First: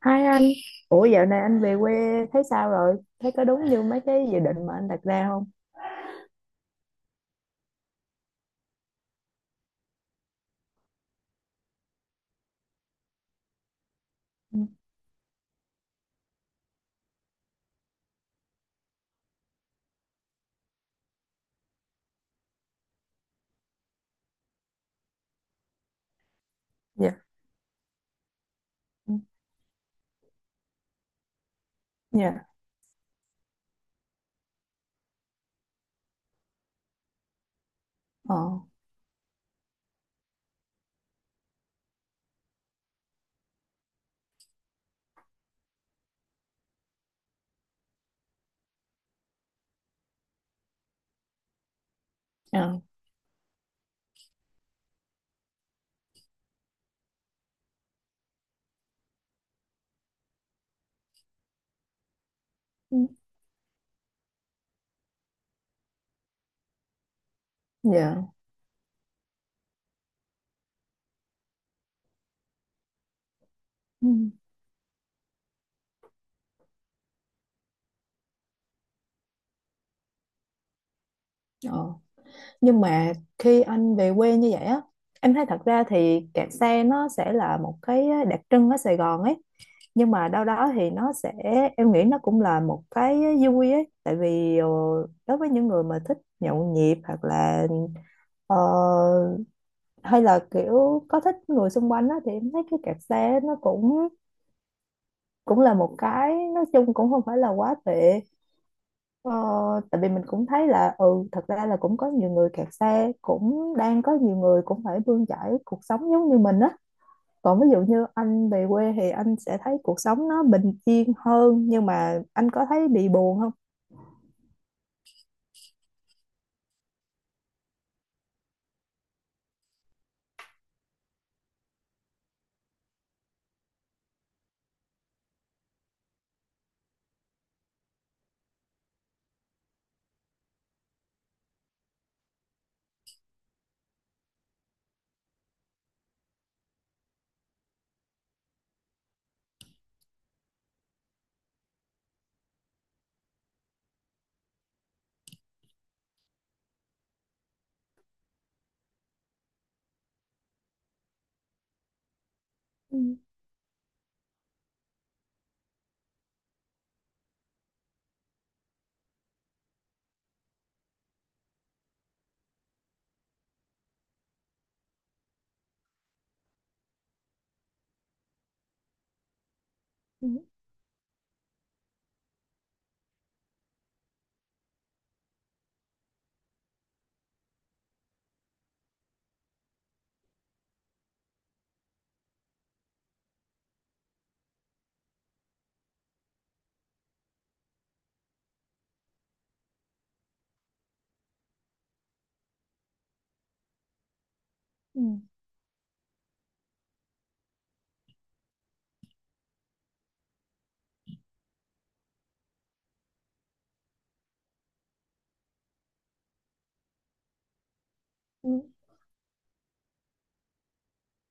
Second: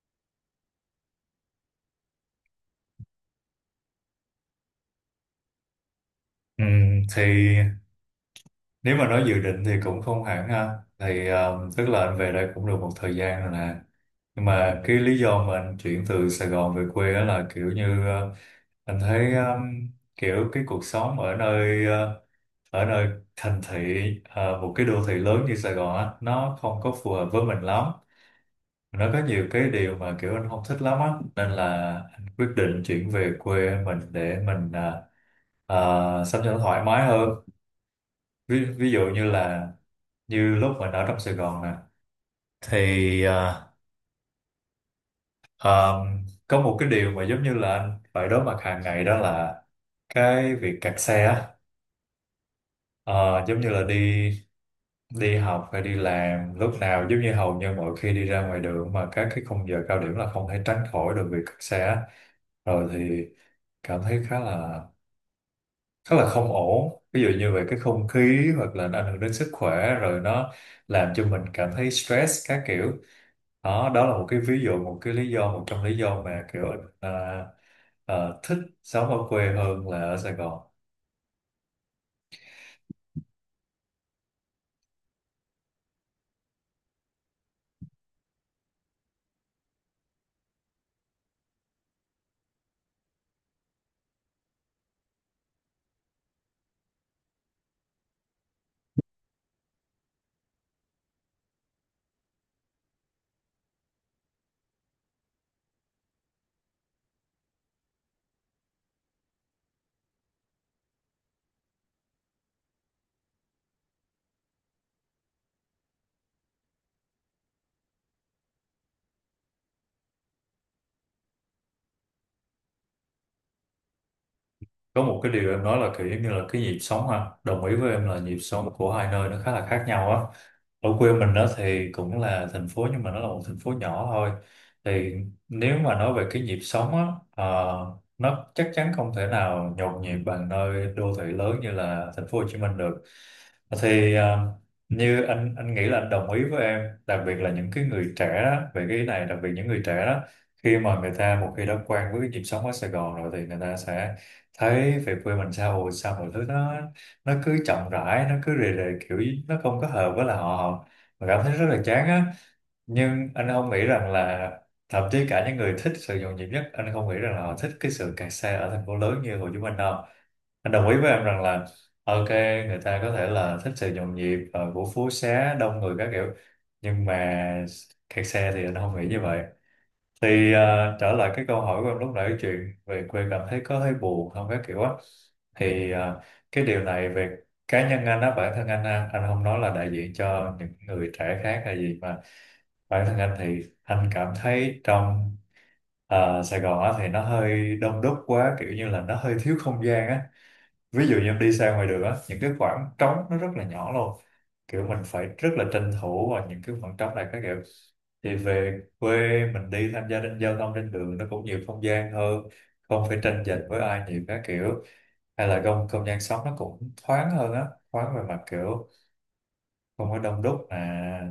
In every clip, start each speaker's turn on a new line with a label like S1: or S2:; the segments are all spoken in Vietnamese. S1: Hai anh, ủa dạo này anh về quê thấy sao rồi? Thấy có đúng như mấy cái dự định mà anh đặt ra không?
S2: Ừ, thì nếu mà nói dự định thì cũng không hẳn ha, thì tức là anh về đây cũng được một thời gian rồi nè, nhưng
S1: Ừ,
S2: mà cái lý do mà anh chuyển từ Sài Gòn về quê á là kiểu như anh thấy kiểu cái cuộc sống ở nơi ở nơi thành thị, một cái đô thị lớn như Sài Gòn á nó không có phù
S1: dạ,
S2: hợp với mình lắm. Nó
S1: ừ,
S2: có nhiều cái điều mà kiểu anh không thích lắm á, nên là anh quyết
S1: dạ,
S2: định chuyển về quê mình để mình à, sống cho nó thoải mái hơn.
S1: ờ,
S2: Ví dụ như là như lúc mình ở trong Sài Gòn nè thì có một cái điều mà giống như là anh phải đối mặt hàng ngày đó là cái việc kẹt xe á.
S1: ờ,
S2: Ờ, giống như là đi đi học hay đi làm, lúc nào giống như hầu như mỗi khi đi ra ngoài đường mà các cái khung giờ cao điểm là không thể tránh khỏi được việc kẹt xe á. Rồi
S1: ừ,
S2: thì cảm thấy khá là rất là không ổn, ví dụ như về cái không
S1: dạ,
S2: khí hoặc là nó ảnh hưởng đến sức khỏe, rồi nó làm cho mình cảm thấy stress các kiểu. Đó đó
S1: ừ,
S2: là một cái ví dụ, một cái lý do, một trong lý do mà kiểu à, à, thích sống ở quê hơn là ở Sài Gòn.
S1: ờ. Nhưng mà khi anh về quê như vậy á, em thấy thật ra thì kẹt xe nó sẽ là một cái đặc trưng ở Sài Gòn ấy. Nhưng mà đâu đó thì nó sẽ, em nghĩ nó cũng là một cái vui ấy. Tại vì đối với những người mà thích nhậu nhẹt hoặc là ờ, hay là kiểu có thích người xung quanh á, thì em thấy cái kẹt xe nó cũng cũng là một cái, nói chung cũng không phải là quá tệ. ờ, Tại vì mình cũng thấy là ừ, thật ra là cũng có nhiều người kẹt xe, cũng đang có nhiều người cũng phải bươn chải cuộc sống giống như mình á. Còn ví dụ như anh về quê thì anh sẽ thấy cuộc sống nó bình yên hơn, nhưng mà anh có thấy bị buồn không?
S2: Có một cái điều em nói là kiểu giống như là cái nhịp sống ha, đồng ý với em là nhịp sống của hai nơi nó khá là khác nhau á. Ở quê mình đó thì cũng là thành phố nhưng mà nó là một thành phố nhỏ thôi, thì nếu mà nói về cái nhịp sống á, nó chắc chắn không thể nào nhộn nhịp bằng nơi đô thị lớn như là thành phố Hồ Chí Minh được. Thì như anh nghĩ là anh đồng ý với em, đặc biệt là những cái người trẻ đó, về cái ý này, đặc biệt những người trẻ đó khi mà người ta một khi đã quen với cái nhịp sống ở Sài Gòn rồi thì người ta sẽ thấy về quê mình, sao ồ, sao mọi thứ nó cứ chậm rãi, nó cứ rề rề, kiểu nó không có hợp với là họ mà cảm thấy rất là chán á.
S1: Ừ,
S2: Nhưng anh không nghĩ rằng là thậm chí cả những người thích sự nhộn nhịp nhất, anh không nghĩ rằng là họ thích cái sự kẹt xe ở thành phố lớn như Hồ Chí Minh đâu. Anh đồng ý với em rằng là ok, người ta có thể là thích sự nhộn nhịp của phố xá đông người các kiểu, nhưng mà kẹt xe thì anh không nghĩ như vậy.
S1: ừ,
S2: Thì trở lại cái câu hỏi của em lúc nãy, chuyện về quê cảm thấy có hơi buồn không các kiểu á, thì cái điều này về cá nhân anh á, bản thân anh á, anh không nói là đại diện cho những người trẻ khác hay gì, mà bản thân anh thì anh cảm thấy trong Sài Gòn á thì nó hơi đông đúc quá, kiểu như là nó hơi thiếu không gian á. Ví dụ như đi ra ngoài đường á, những cái khoảng trống nó rất là nhỏ luôn, kiểu mình
S1: ừ,
S2: phải rất là tranh thủ vào những cái khoảng trống này các kiểu. Thì về quê mình đi tham gia trên giao thông, trên đường nó cũng nhiều không gian hơn, không phải tranh giành với ai nhiều các kiểu, hay là không không gian sống nó cũng thoáng hơn á, thoáng về mặt
S1: ừ,
S2: kiểu không có đông đúc nè,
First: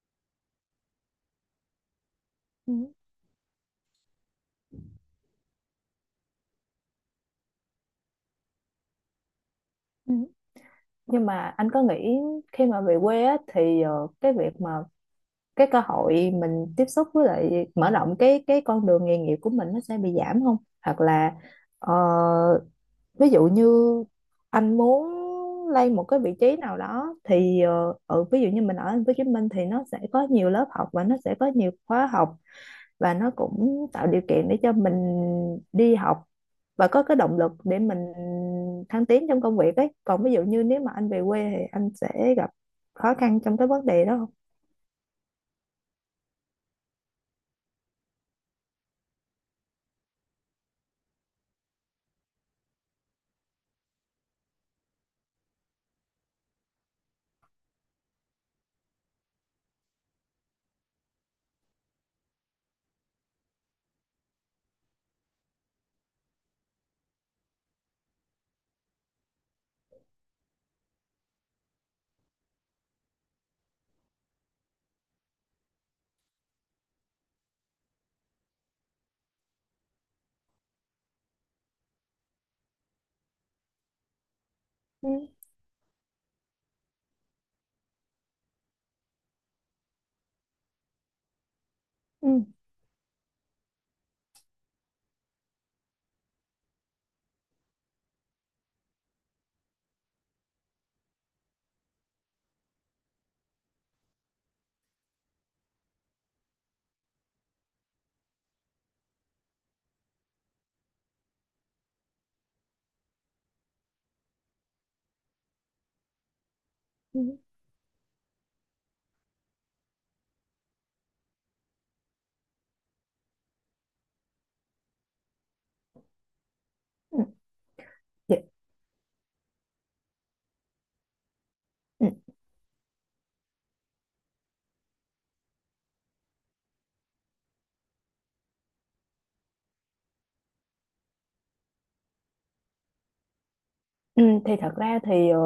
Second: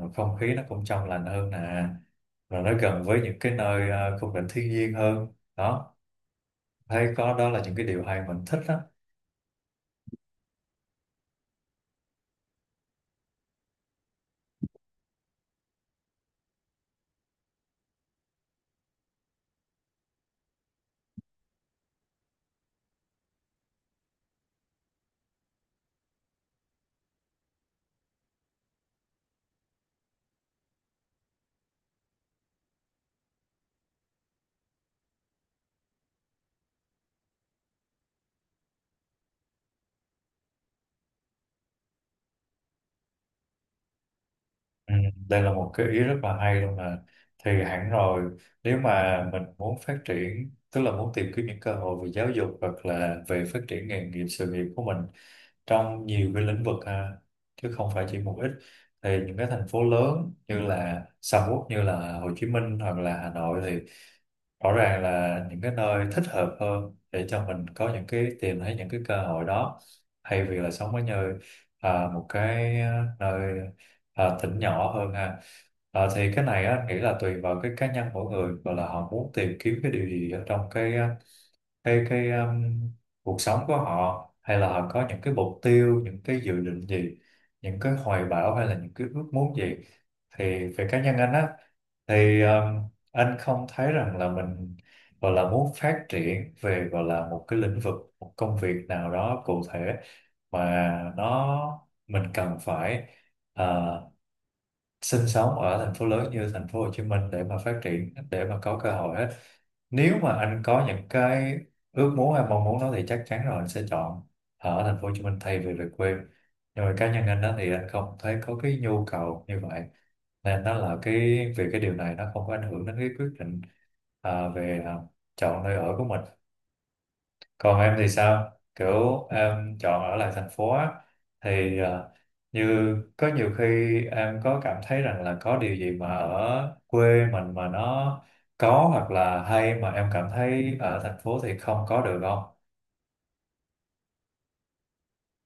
S2: rồi không khí nó cũng trong lành hơn nè, rồi nó
S1: ừ,
S2: gần với những cái nơi khung cảnh thiên nhiên hơn đó, thấy có đó là những cái điều hay mình thích đó.
S1: ừ. Nhưng mà anh có nghĩ khi mà về quê á, thì cái việc mà cái cơ hội mình tiếp xúc với lại mở rộng cái con đường nghề nghiệp của mình nó sẽ bị giảm không, hoặc là ờ, ví dụ như anh muốn lên một cái vị trí nào đó thì ví dụ như mình ở thành phố Hồ Chí Minh thì nó sẽ có nhiều lớp học và nó sẽ có nhiều khóa học, và nó cũng tạo điều kiện để cho mình đi học và có cái động lực để mình thăng tiến trong công việc ấy. Còn ví dụ như nếu mà anh về quê thì anh sẽ gặp khó khăn trong cái vấn đề đó không?
S2: Ừ, đây là một cái ý rất là hay luôn mà. Thì hẳn rồi, nếu mà mình muốn phát triển tức là muốn tìm kiếm những cơ hội về giáo dục hoặc là về phát triển nghề nghiệp, sự nghiệp của mình trong nhiều cái lĩnh vực ha, chứ không phải chỉ một ít, thì những cái thành phố lớn như là sầm uất như là Hồ Chí Minh hoặc là Hà Nội thì rõ ràng là những cái nơi thích hợp hơn để cho mình có những cái, tìm thấy những cái cơ hội đó, hay việc là sống ở như một cái nơi, tỉnh nhỏ hơn ha. À, thì cái này á, anh nghĩ là tùy vào cái cá nhân mỗi người và là họ muốn tìm kiếm cái điều gì ở trong cái cái cái um, cuộc sống của họ, hay là họ có những
S1: Ừ.
S2: cái mục tiêu, những cái dự định gì, những cái hoài bão hay là những cái ước muốn gì. Thì về cá nhân anh á thì
S1: Ừ.
S2: anh không thấy rằng là mình gọi là muốn phát triển về, gọi là một cái lĩnh vực, một công việc nào đó cụ thể mà nó mình cần phải ờ, sinh sống ở thành phố lớn như thành phố Hồ Chí Minh để mà phát triển, để mà có cơ hội hết. Nếu mà anh có những cái ước muốn hay mong muốn đó thì chắc chắn rồi, anh sẽ chọn ở thành phố Hồ Chí Minh thay vì về quê, nhưng mà cá nhân
S1: Ừ.
S2: anh đó thì anh không thấy có cái nhu cầu như vậy, nên nó là cái, về cái điều này nó không có ảnh hưởng đến cái quyết định về chọn nơi ở của mình.
S1: Ừ,
S2: Còn em thì
S1: dạ,
S2: sao? Kiểu em chọn ở lại thành phố á, thì
S1: ừ,
S2: như có nhiều khi em có cảm thấy rằng là có điều gì mà ở quê mình mà nó có hoặc là hay mà em cảm thấy ở thành phố thì không có được không?
S1: ừ, thì thật ra thì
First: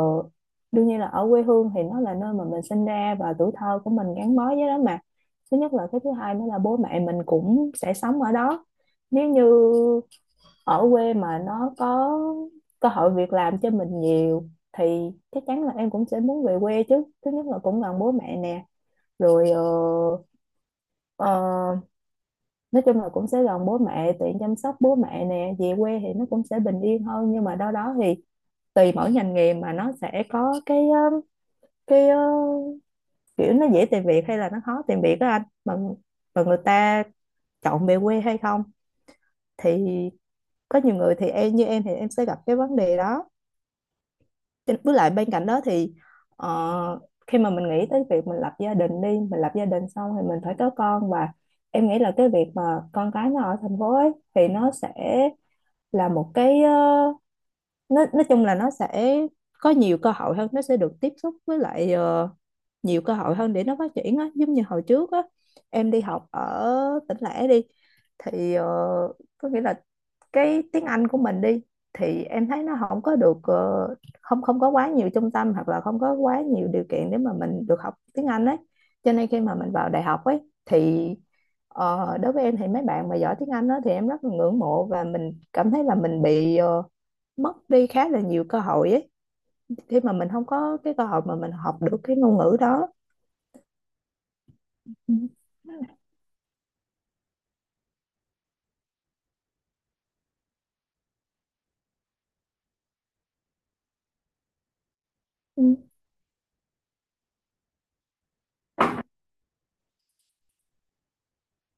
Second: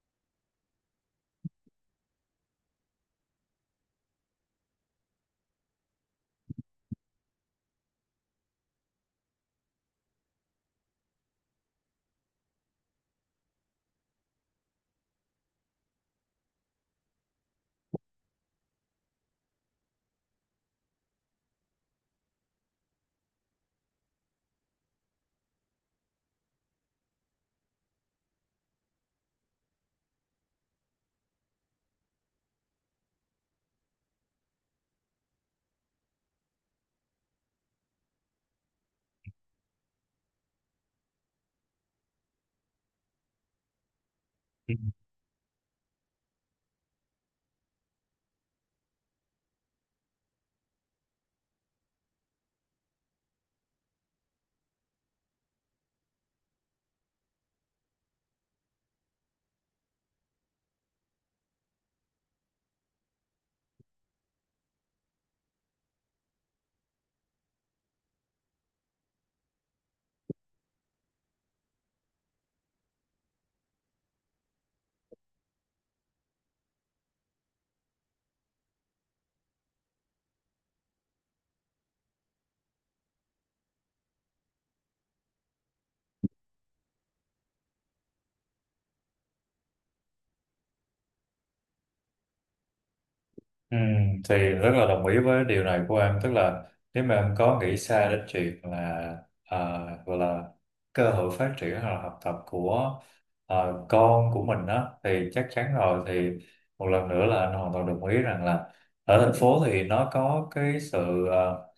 S1: đương nhiên là ở quê hương thì nó là nơi mà mình sinh ra và tuổi thơ của mình gắn bó với đó mà. Thứ nhất là, cái thứ hai nữa là bố mẹ mình cũng sẽ sống ở đó. Nếu như ở quê mà nó có cơ hội việc làm cho mình nhiều thì chắc chắn là em cũng sẽ muốn về quê chứ. Thứ nhất là cũng gần bố mẹ nè, rồi ờ, nói chung là cũng sẽ gần bố mẹ, tiện chăm sóc bố mẹ nè. Về quê thì nó cũng sẽ bình yên hơn, nhưng mà đâu đó thì tùy mỗi ngành nghề mà nó sẽ có cái cái kiểu nó dễ tìm việc hay là nó khó tìm việc đó anh, mà người ta chọn về quê hay không, thì có nhiều người thì em, như em thì em sẽ gặp cái vấn đề đó. Cho với lại bên cạnh đó thì ờ, khi mà mình nghĩ tới việc mình lập gia đình đi, mình lập gia đình xong thì mình phải có con. Và em nghĩ là cái việc mà con cái nó ở thành phố ấy thì nó sẽ là một cái nó nói chung là nó sẽ có nhiều cơ hội hơn, nó sẽ được tiếp xúc với lại nhiều cơ hội hơn để nó phát triển á. Giống như hồi trước á, em đi học ở tỉnh lẻ đi, thì có nghĩa là cái tiếng Anh của mình đi thì em thấy nó không có được không không có quá nhiều trung tâm hoặc là không có quá nhiều điều kiện để mà mình được học tiếng Anh ấy. Cho nên khi mà mình vào đại học ấy thì đối với em thì mấy bạn mà giỏi tiếng Anh đó thì em rất là ngưỡng mộ, và mình cảm thấy là mình bị mất đi khá là nhiều cơ hội ấy, khi mà mình không có cái cơ hội mà mình học được cái ngôn ngữ đó.
S2: Ừ, thì rất là đồng
S1: Ừ.
S2: ý với điều này của em, tức là nếu mà em có nghĩ xa đến chuyện là gọi là cơ hội phát triển hoặc là học tập của con của mình đó thì chắc chắn
S1: Ừ.
S2: rồi, thì một lần nữa là anh hoàn toàn đồng ý rằng là ở thành phố thì nó có cái sự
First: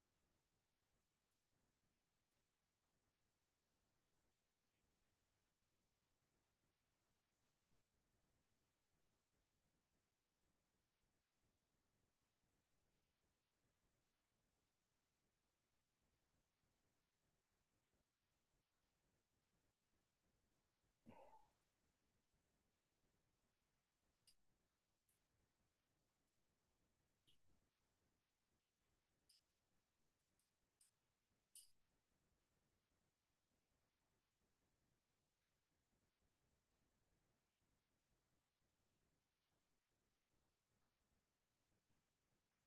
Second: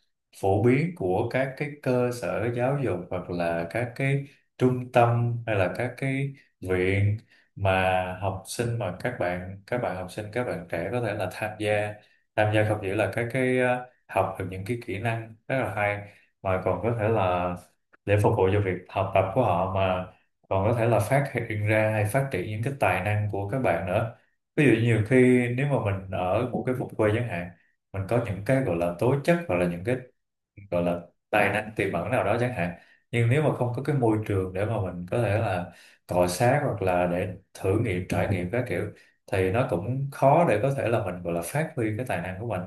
S2: phổ biến của các cái cơ sở giáo dục hoặc là các cái trung tâm hay là các cái viện mà học sinh, mà các bạn học sinh, các bạn trẻ có thể là tham gia, không chỉ là các cái, học được những cái kỹ năng rất là hay mà còn có thể là để phục vụ cho việc học tập của họ, mà còn có thể là phát hiện ra hay phát triển những cái tài năng của các bạn nữa. Ví dụ nhiều khi nếu mà mình ở một cái vùng quê chẳng hạn, mình có những cái gọi là tố chất hoặc là những cái gọi là tài năng tiềm ẩn nào đó chẳng hạn, nhưng nếu mà không có cái môi trường để mà mình có thể là cọ xát hoặc là để thử nghiệm, trải nghiệm các kiểu, thì nó cũng khó để có thể là mình gọi là phát huy cái tài năng của mình.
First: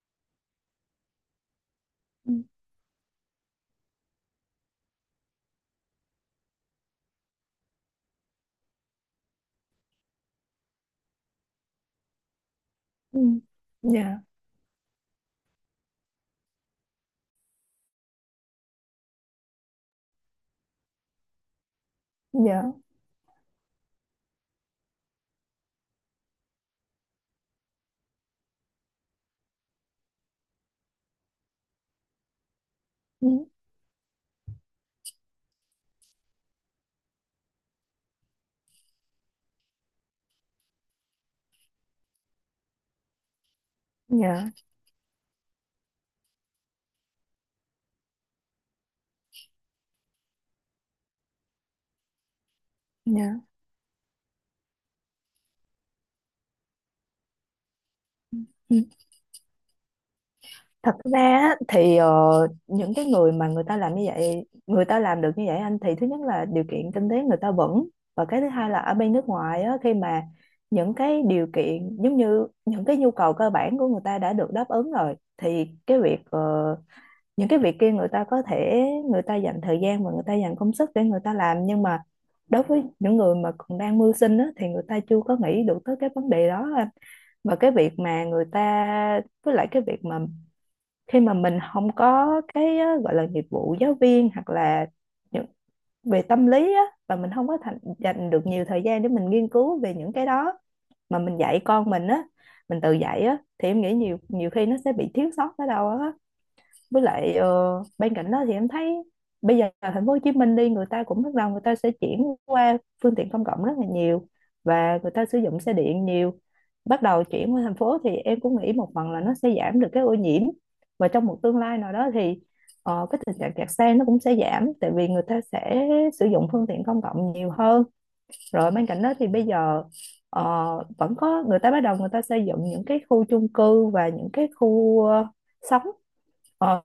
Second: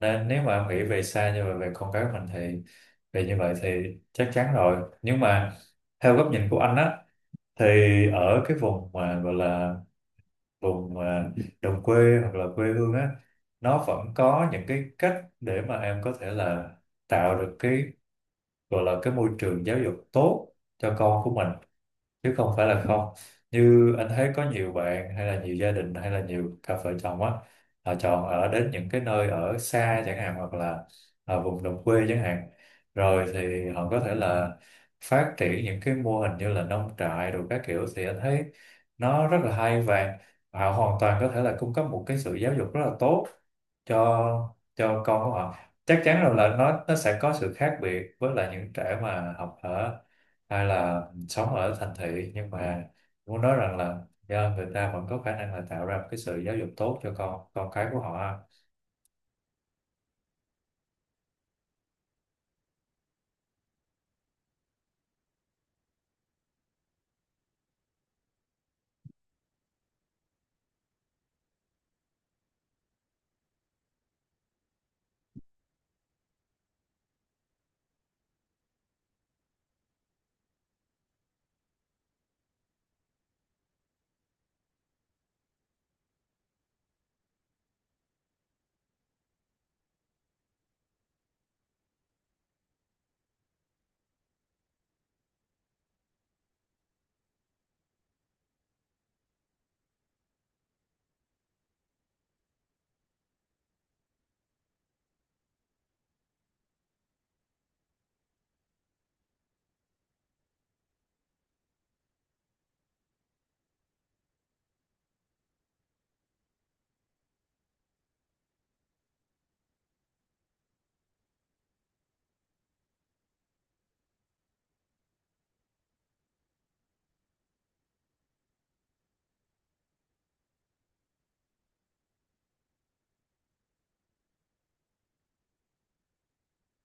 S2: Nên nếu mà em nghĩ về xa như vậy về con cái mình
S1: Ừ.
S2: thì về như vậy thì chắc chắn rồi, nhưng mà theo góc nhìn của anh á thì ở cái vùng mà gọi là vùng mà đồng quê hoặc là quê hương á,
S1: Ừ.
S2: nó vẫn
S1: Dạ.
S2: có những cái cách để mà em có thể là tạo được cái, gọi là cái môi trường giáo dục tốt cho con của mình, chứ không phải
S1: Dạ.
S2: là không. Như anh thấy có nhiều bạn hay là nhiều gia đình hay là nhiều cặp vợ chồng á, họ chọn ở đến những cái nơi ở xa chẳng hạn hoặc là ở vùng đồng quê chẳng hạn,
S1: Ừ.
S2: rồi thì họ có thể là phát triển những cái mô hình như là nông trại rồi các kiểu, thì anh thấy nó rất là hay, và họ hoàn toàn có thể là cung cấp một cái sự giáo dục rất là tốt
S1: Dạ.
S2: cho con của họ. Chắc chắn rồi là nó sẽ có sự khác biệt với lại những trẻ mà học ở, hay là sống ở thành thị, nhưng mà
S1: Dạ.
S2: muốn nói rằng là do người ta vẫn có khả năng là tạo ra một cái sự giáo dục tốt cho con cái của họ ha.
S1: Ừ. Thật ra á, thì những cái người mà người ta làm như vậy, người ta làm được như vậy anh, thì thứ nhất là điều kiện kinh tế người ta vững, và cái thứ hai là ở bên nước ngoài á, khi mà những cái điều kiện giống như những cái nhu cầu cơ bản của người ta đã được đáp ứng rồi thì cái việc những cái việc kia người ta có thể, người ta dành thời gian và người ta dành công sức để người ta làm. Nhưng mà đối với những người mà còn đang mưu sinh á, thì người ta chưa có nghĩ được tới cái vấn đề đó anh. Và cái việc mà người ta, với lại cái việc mà khi mà mình không có cái gọi là nghiệp vụ giáo viên hoặc là những về tâm lý á, và mình không có dành được nhiều thời gian để mình nghiên cứu về những cái đó mà mình dạy con mình á, mình tự dạy á, thì em nghĩ nhiều nhiều khi nó sẽ bị thiếu sót ở đâu á. Với lại bên cạnh đó thì em thấy bây giờ ở thành phố Hồ Chí Minh đi, người ta cũng bắt đầu, người ta sẽ chuyển qua phương tiện công cộng rất là nhiều, và người ta sử dụng xe điện nhiều, bắt đầu chuyển qua thành phố, thì em cũng nghĩ một phần là nó sẽ giảm được cái ô nhiễm. Và trong một tương lai nào đó thì cái tình trạng kẹt xe nó cũng sẽ giảm, tại vì người ta sẽ sử dụng phương tiện công cộng nhiều hơn. Rồi bên cạnh đó thì bây giờ ờ, vẫn có người ta bắt đầu, người ta xây dựng những cái khu chung cư và những cái khu sống ờ,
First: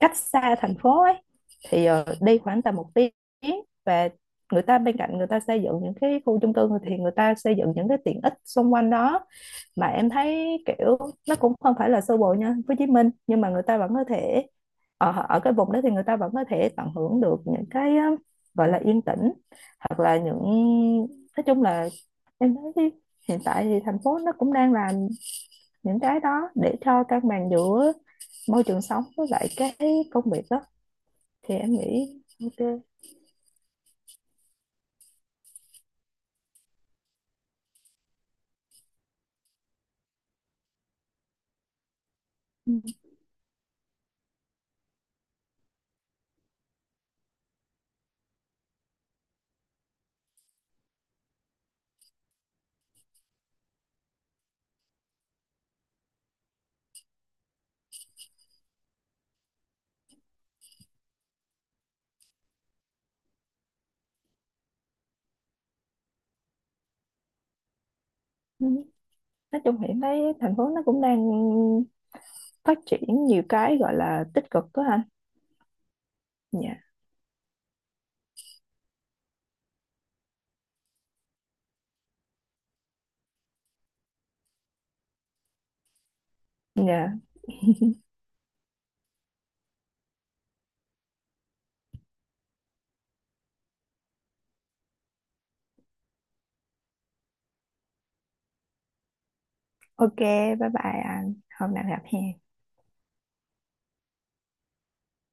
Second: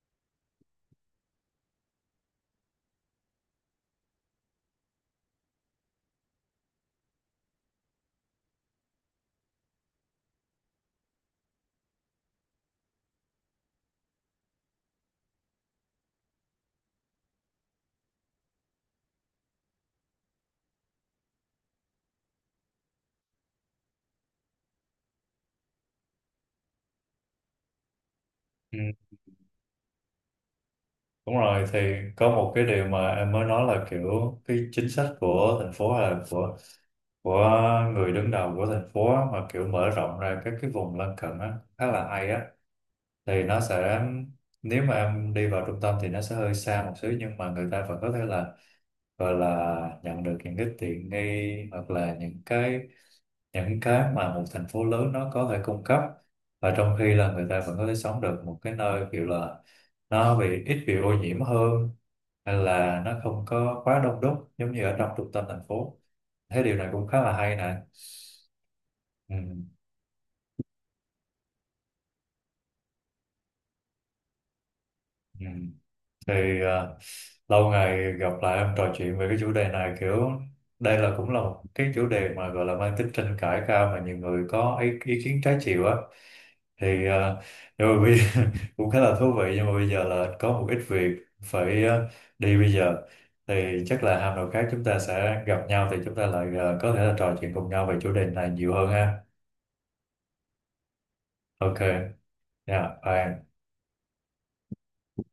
S1: cách xa thành phố ấy, thì đi khoảng tầm 1 tiếng. Và người ta, bên cạnh người ta xây dựng những cái khu chung cư thì người ta xây dựng những cái tiện ích xung quanh đó, mà em thấy kiểu nó cũng không phải là sơ bộ nha Hồ Chí Minh. Nhưng mà người ta vẫn có thể ở ở cái vùng đó thì người ta vẫn có thể tận hưởng được những cái gọi là yên tĩnh, hoặc là những, nói chung là em thấy hiện tại thì thành phố nó cũng đang làm những cái đó để cho cân bằng giữa môi
S2: Ừ,
S1: trường sống với lại cái công việc đó,
S2: đúng
S1: thì
S2: rồi,
S1: em
S2: thì
S1: nghĩ.
S2: có một cái
S1: Ok.
S2: điều mà em mới nói là kiểu cái chính sách của thành phố hay là của người đứng đầu của thành phố á, mà kiểu mở rộng ra các cái vùng lân cận á khá là hay á,
S1: Ừ.
S2: thì nó sẽ, nếu mà em đi vào trung tâm thì nó sẽ hơi xa một xíu nhưng mà người ta vẫn có thể là, gọi là nhận được những cái tiện nghi hoặc là những cái mà một thành phố lớn nó có thể cung cấp, và trong khi là người ta vẫn có thể sống được một cái nơi kiểu là nó bị ít bị ô nhiễm hơn hay là nó không có quá đông đúc giống như ở trong trung tâm thành phố. Thế điều này cũng khá là hay nè.
S1: Ừ.
S2: Ừ.
S1: Nói chung hiện nay thành phố nó cũng đang phát triển nhiều cái gọi là tích cực đó anh.
S2: Ừ. thì
S1: Dạ.
S2: à, lâu ngày gặp lại em, trò chuyện về cái chủ đề này kiểu đây là cũng là một cái chủ đề mà gọi là mang tính tranh cãi cao, mà nhiều người có ý kiến trái chiều á, thì
S1: Dạ.
S2: à, nhưng mà cũng khá là thú vị, nhưng mà bây giờ là có một ít việc phải đi bây giờ, thì chắc là hôm nào khác chúng ta sẽ gặp nhau thì chúng ta lại có thể là trò chuyện cùng nhau về chủ đề này nhiều hơn ha.
S1: Ok. Bye bye anh. Hôm
S2: Ok,
S1: nào gặp hè.
S2: yeah, bye em.